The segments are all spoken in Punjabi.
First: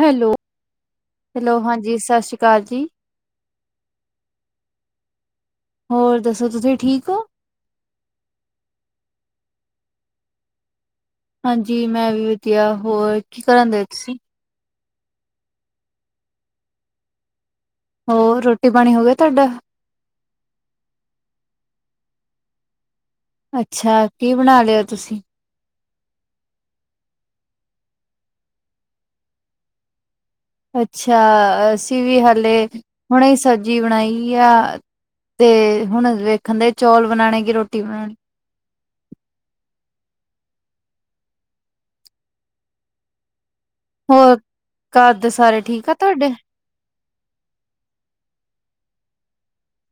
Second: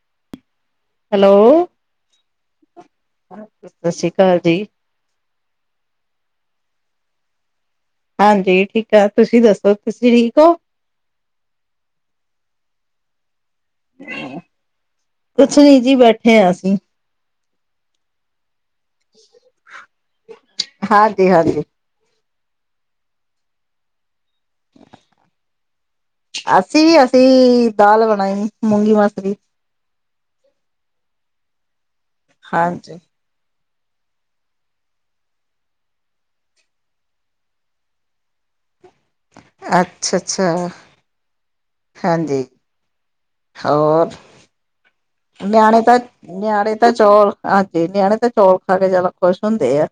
ਹੈਲੋ, ਹੈਲੋ ਹਾਂਜੀ, ਸਤਿ ਸ਼੍ਰੀ ਅਕਾਲ ਜੀ। ਸਤਿ ਸ਼੍ਰੀ ਅਕਾਲ ਜੀ। ਹੋਰ ਦੱਸੋ। ਤੁਸੀਂ ਠੀਕ ਓ? ਹਾਂਜੀ ਠੀਕ ਏ। ਤੁਸੀਂ ਦੱਸੋ, ਤੁਸੀਂ ਠੀਕ ਓ। ਹਾਂਜੀ ਮੈਂ ਵੀ ਵਧੀਆ। ਹੋਰ ਕੀ ਕਰਨ ਦੇ ਤੁਸੀਂ। ਕੁਛ ਨੀਂ ਜੀ ਬੈਠੇ ਆਂ ਅਸੀਂ। ਹੋਰ ਰੋਟੀ-ਪਾਣੀ ਹੋ ਗਿਆ ਤਾਡਾ। ਹਾਂਜੀ, ਹਾਂਜੀ। ਅੱਛਾ, ਕੀ ਬਣਾ ਲਿਆ ਤੁਸੀਂ। ਅਸੀਂ ਵੀ ਅਸੀਂ ਦਾਲ ਬਣਾਈ ਮੂੰਗੀ ਮਸਰੀ। ਅੱਛਾ, ਅਸੀਂ ਵੀ ਹਾਲੇ ਹਾਂਜੀ ਹੁਣੇ ਸਬਜ਼ੀ ਬਣਾਈ ਆ ਤੇ ਹੁਣ ਵੇਖਣ ਦੇ ਚੌਲ ਬਣਾਣੇ ਕਿ ਰੋਟੀ ਬਣਾਣੀ। ਅੱਛਾ ਅੱਛਾ, ਹਾਂਜੀ। ਹੋਰ ਘਰ ਦੇ ਸਾਰੇ ਨਿਆਣੇ ਠੀਕ ਆ ਤਾਂ ਤੁਹਾਡੇ? ਨਿਆਣੇ ਤਾਂ ਚੌਲ- ਹਾਂਜੀ ਨਿਆਣੇ ਤਾਂ ਚੌਲ ਖਾ ਕੇ ਜੈਦਾ ਖੁਸ਼ ਹੁੰਦੇ ਆ।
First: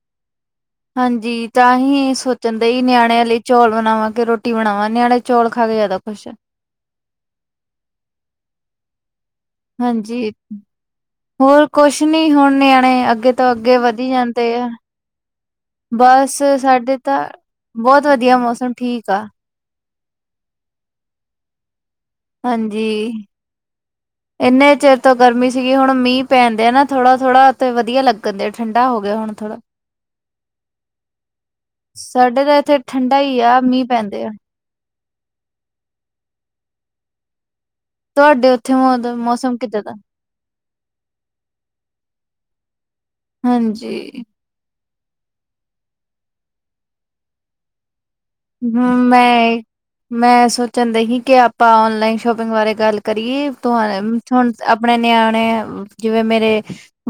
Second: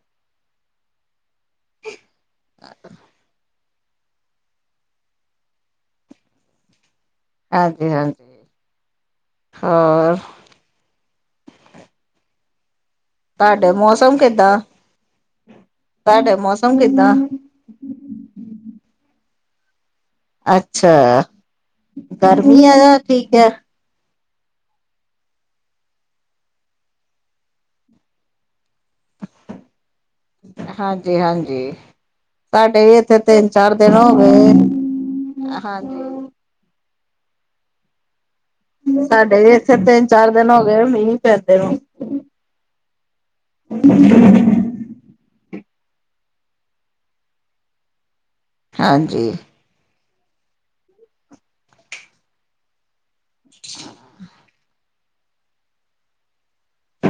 ਹਾਂਜੀ ਤਾਂ ਹੀ ਸੋਚਨ ਦੇ ਹੀ ਨਿਆਣਿਆਂ ਲਈ- ਚੌਲ ਬਨਾਵਾਂ ਕੇ ਰੋਟੀ ਬਣਾਵਾਂ ਨਿਆਣੇ ਚੌਲ ਖਾ ਕੇ ਜੈਦਾ ਖੁਸ਼ ਹੈ। ਇਹ ਤੇ ਹੈ। ਹਾਂਜੀ, ਹੋਰ ਕੁਸ਼ ਨੀ ਹੁਣ ਨਿਆਣੇ ਅੱਗੇ- ਅੱਗੇ ਤੋਂ ਤੁਹਾਡੇ ਅੱਗੇ ਵਧੀ ਮੌਸਮ ਜਾਂਦੇ ਕਿੱਦਾਂ ਆ ਤੁਹਾਡੇ ਬਸ ਮੌਸਮ ਸਾਡੇ ਕਿੱਦਾਂ ਤਾਂ- ਬੋਤ ਵਧੀਆ ਮੌਸਮ ਠੀਕ ਆ। ਅੱਛਾ। ਗਰਮੀ ਆ ਹਾਂਜੀ। ਜਾਂ ਠੀਕ ਹੈ ਏਨੇ ਚਿਰ ਤੋਂ ਗਰਮੀ ਸੀਗੀ ਹੁਣ ਮੀਂਹ ਪੈਣ ਦੇਆ ਨਾ ਥੋੜਾ, ਥੋੜਾ ਤੇ ਵਧੀਆ ਲੱਗ। ਕਦੇ ਠੰਡਾ ਹੋ ਗਿਆ ਹੁਣ ਥੋੜ੍ਹਾ। ਹਾਂਜੀ ਹਾਂਜੀ ਸਾਡੇ ਤੇ ਇੱਥੇ ਵੀ ਠੰਢਾ ਹੀ ਤਿੰਨ ਆ ਚਾਰ ਮੀਂਹ ਦਿਨ ਹੋ ਪੈਂਦੇ ਆ। [inaudible] [inaudible] ਗਏ ਹਾਂਜੀ। ਤੁਹਾਡੇ- ਉੱਥੇ ਮੌ ਸਾਡੇ ਵੀ ਮੌਸਮ ਇੱਥੇ ਕਿੱਦਾਂ ਦਾ? ਤਿੰਨ-ਚਾਰ ਦਿਨ ਹੋ ਗਏ ਮੀਂਹ ਪੈਂਦੇ ਨੂੰ। ਹਾਂਜੀ। ਹੁ ਹਾਂਜੀ ਮੈਂ ਮੈਂ ਸੋਚਣ ਦਈ ਸੀ ਕਿ ਆਪਾਂ ਔਨਲਾਈਨ ਸ਼ੋਪਿੰਗ ਬਾਰੇ ਗੱਲ- ਕਰੀਏ ਤੋ ਹੁਣ ਆਪਣੇ ਨਿਆਣੇ ਜਿਵੇਂ ਮੇਰੇ-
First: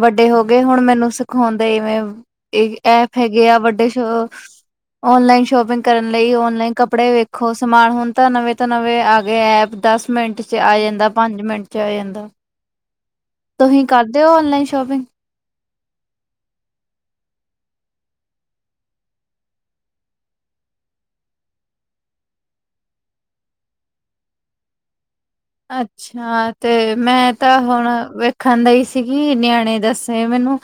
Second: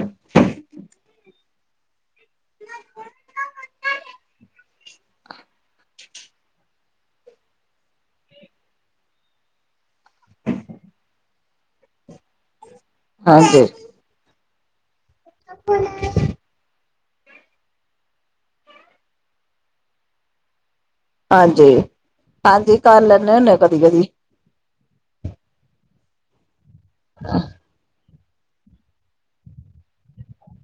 ਵੱਡੇ ਹੋ ਗਏ ਹੁਣ ਮੈਨੂੰ ਸਿਖਾਉਂਦੇ ਇਵੇਂ- ਇਹ ਐਪ ਹੈਗੇ ਆ ਵੱਡੇ ਸ਼ ਔਨਲਾਈਨ ਸ਼ੋਪਿੰਗ- ਕਰਨ ਲਈ ਔਨਲਾਈਨ ਕੱਪੜੇ ਵੇਖੋ ਸਮਾਨ ਹੁਨ ਤਾਂ ਨਵੇਂ ਤੋਂ ਨਵੇਂ ਆ ਗਏ ਐਪ ਦਸ ਮਿੰਟ- 'ਚ ਆ ਯਾਂਦਾ ਪੰਜ ਮਿੰਟ'ਚ ਆ ਯਾਂਦਾ। ਹਾਂਜੀ। [unintelligible] ਕਰਦੇ ਹੋ ਔਨਲਾਈਨ ਸ਼ੋਪਿੰਗ? ਅਪਨਾ - [unintelligible] ਹਾਂਜੀ ਹਾਂਜੀ ਕਰ ਲੈਂਨੇ ਹੁੰਨੇ ਕਦੀ-ਕਦੀ। ਅੱਛਾ, ਤੇ ਮੈਂ ਤਾਂ ਹੁਣ - ਵੇਖਨ ਦਈ ਸੀਗੀ ਨਿਆਣੇ ਦੱਸੇ ਮੈਨੂੰ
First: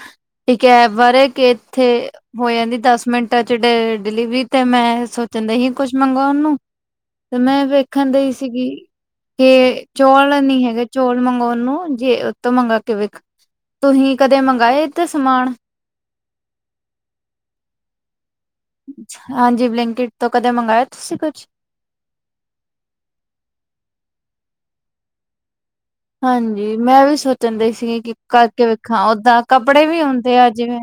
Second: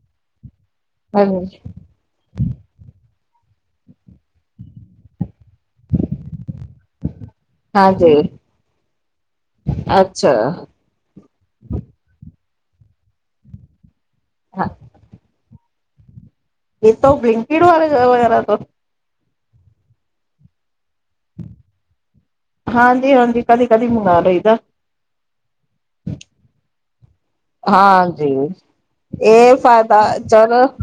ਇੱਕ ਐਪ ਬਾਰੇ ਕਿ ਹਾਂਜੀ ਏਥੇ- ਹੋ ਜਾਂਦੀ ਦਸ ਮਿੰਟ'ਚ ਡ ਡਿਲੀਵਰੀ। ਤੇ ਮੈਂ ਸੋਚਨ ਦਯਿ ਹੀ ਕੁਛ ਮੰਗਉਣ ਨੂੰ, ਮੈਂ ਵੇਖਣ ਹਾਂਜੀ, ਡਯੀ ਸੀਗੀ। ਕੇ ਅੱਛਾ ਚੌਲ ਨੀ ਹੈਗੇ ਚੋਲ ਮੰਗਉਣ ਨੂੰ ਜੇ ਉਹਤੋਂ ਮੰਗਾ ਕਿ ਵੇਖ- ਤੁਹੀ ਕਦੇ ਹਾਂ, ਮੰਗਾਏ ਇਥੇ ਸਮਾਨ- ਕਿਥੋਂ ਬਲਿੰਕਇੱਟ ਵਾ ਵਗੈਰਾ ਤੋਂ? ਹਾਂਜੀ ਬਲਿੰਕਇੱਟ ਤੋਂ ਕਦੇ ਮੰਗਾਇਆ ਤੁਸੀਂ ਕੁਛ ਹਾਂਜੀ-ਹਾਂਜੀ, ਕਦੀ-ਕਦੀ ਮੰਗਾ ਲਈਦਾ। ਹਾਂਜੀ, ਮੈਂ ਵੀ ਸੋਚ- ਕਿਹੰਦੇ ਸੀ ਕਿ ਹਾਂਜੀ ਕਰਕੇ ਵੇਖਾਂ ਓਦਾਂ ਇਹ ਕੱਪੜੇ ਵੀ ਫਾਇਦਾ ਹੁੰਦੇ ਆ ਚਲੋ ਜਿਵੇਂ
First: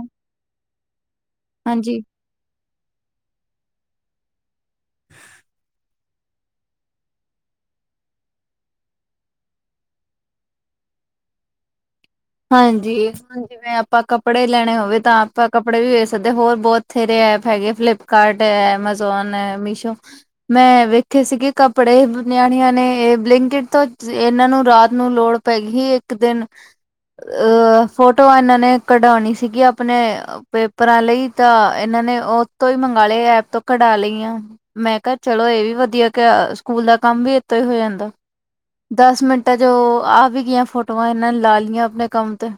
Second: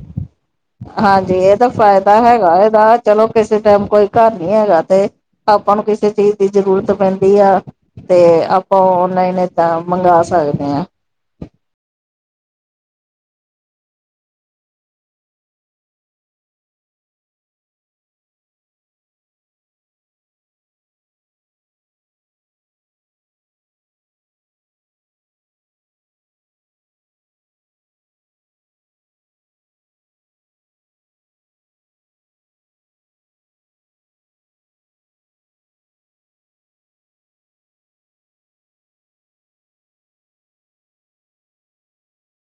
ਹਾਂਜੀ, ਇਹ ਤਾਂ ਹਾਂਜੀ ਫਾਇਦਾ ਹੈਗਾ ਇਹਦਾ ਚਲੋ ਕਿਸੇ ਟਾਈਮ ਕੋਈ ਘਰ ਨੀ ਹੈਗਾ ਤੇ- ਆਪਾਂ ਨੂੰ ਕਿਸੇ ਚੀਜ਼ ਦੀ ਜ਼ਰੂਰਤ ਪੈਂਦੀ ਆ- ਤੇ ਆਪਾਂ ਔਨਲਾਈਨ ਏਦਾਂ ਮੰਗਵਾ ਸਕਦੇ ਆ। ਹਾਂਜੀ। ਹੁਨ ਜਿਵੇਂ ਆਪਾਂ ਕੱਪੜੇ ਲੈਣੇ ਹੋਵੇ ਤਾਂ ਆਪਾਂ ਕੱਪੜੇ ਵੀ ਵੇਖ ਸਕਦੇ ਆ ਹੋਰ ਬਹੁਤ ਥੇਰੇ ਐਪ ਹੈਗੇ ਫਲਿੱਪ ਕਾਰਟ ਹੈ, ਐਮਾਜ਼ੋਨ ਹੈ, ਮੀਸ਼ੋ। ਮੈਂ ਵੇਖੇ ਸੀਗੇ ਕੱਪੜੇ ਨਿਆਣੀਆਂ ਨੇ, ਇਹ ਬਲਿੰਕਇੱਟ ਤੋਂ, ਇਹਨਾਂ ਨੂੰ ਰਾਤ ਨੂੰ ਲੋੜ- ਪਇ ਗੀ, ਇੱਕ ਦਿਨ ਅ ਫੋਟੋ ਇਹਨਾਂ ਨੇ, ਕਢਾਉਣੀ ਸੀਗੀ ਆਪਣੇ ਪੇਪਰਾਂ ਲਈ ਤਾਂ, ਇਹਨਾਂ ਨੇ ਉਹ ਤੋਂ ਹੀ ਮੰਗਵਾ ਲਏ, ਐਪ ਤੋਂ ਕਢਾ ਲਈ ਆ ਮੈਂ ਕਿਹਾ, ਚਲੋ ਇਹ ਵੀ ਵਧੀਆ ਕਿ, ਸਕੂਲ ਦਾ ਕੰਮ ਵੀ ਇੱਤੋਂ ਹੀ ਹੋ ਜਾਂਦਾ ਦਸ ਮਿੰਟਾਂ'ਚ, ਆ ਵੀ ਗਈਆਂ ਫੋਟੋਆਂ ਇਹਨਾਂ ਨੇ, ਲਾ ਲਈਆਂ ਆਪਣੇ ਕੰਮ ਤੇ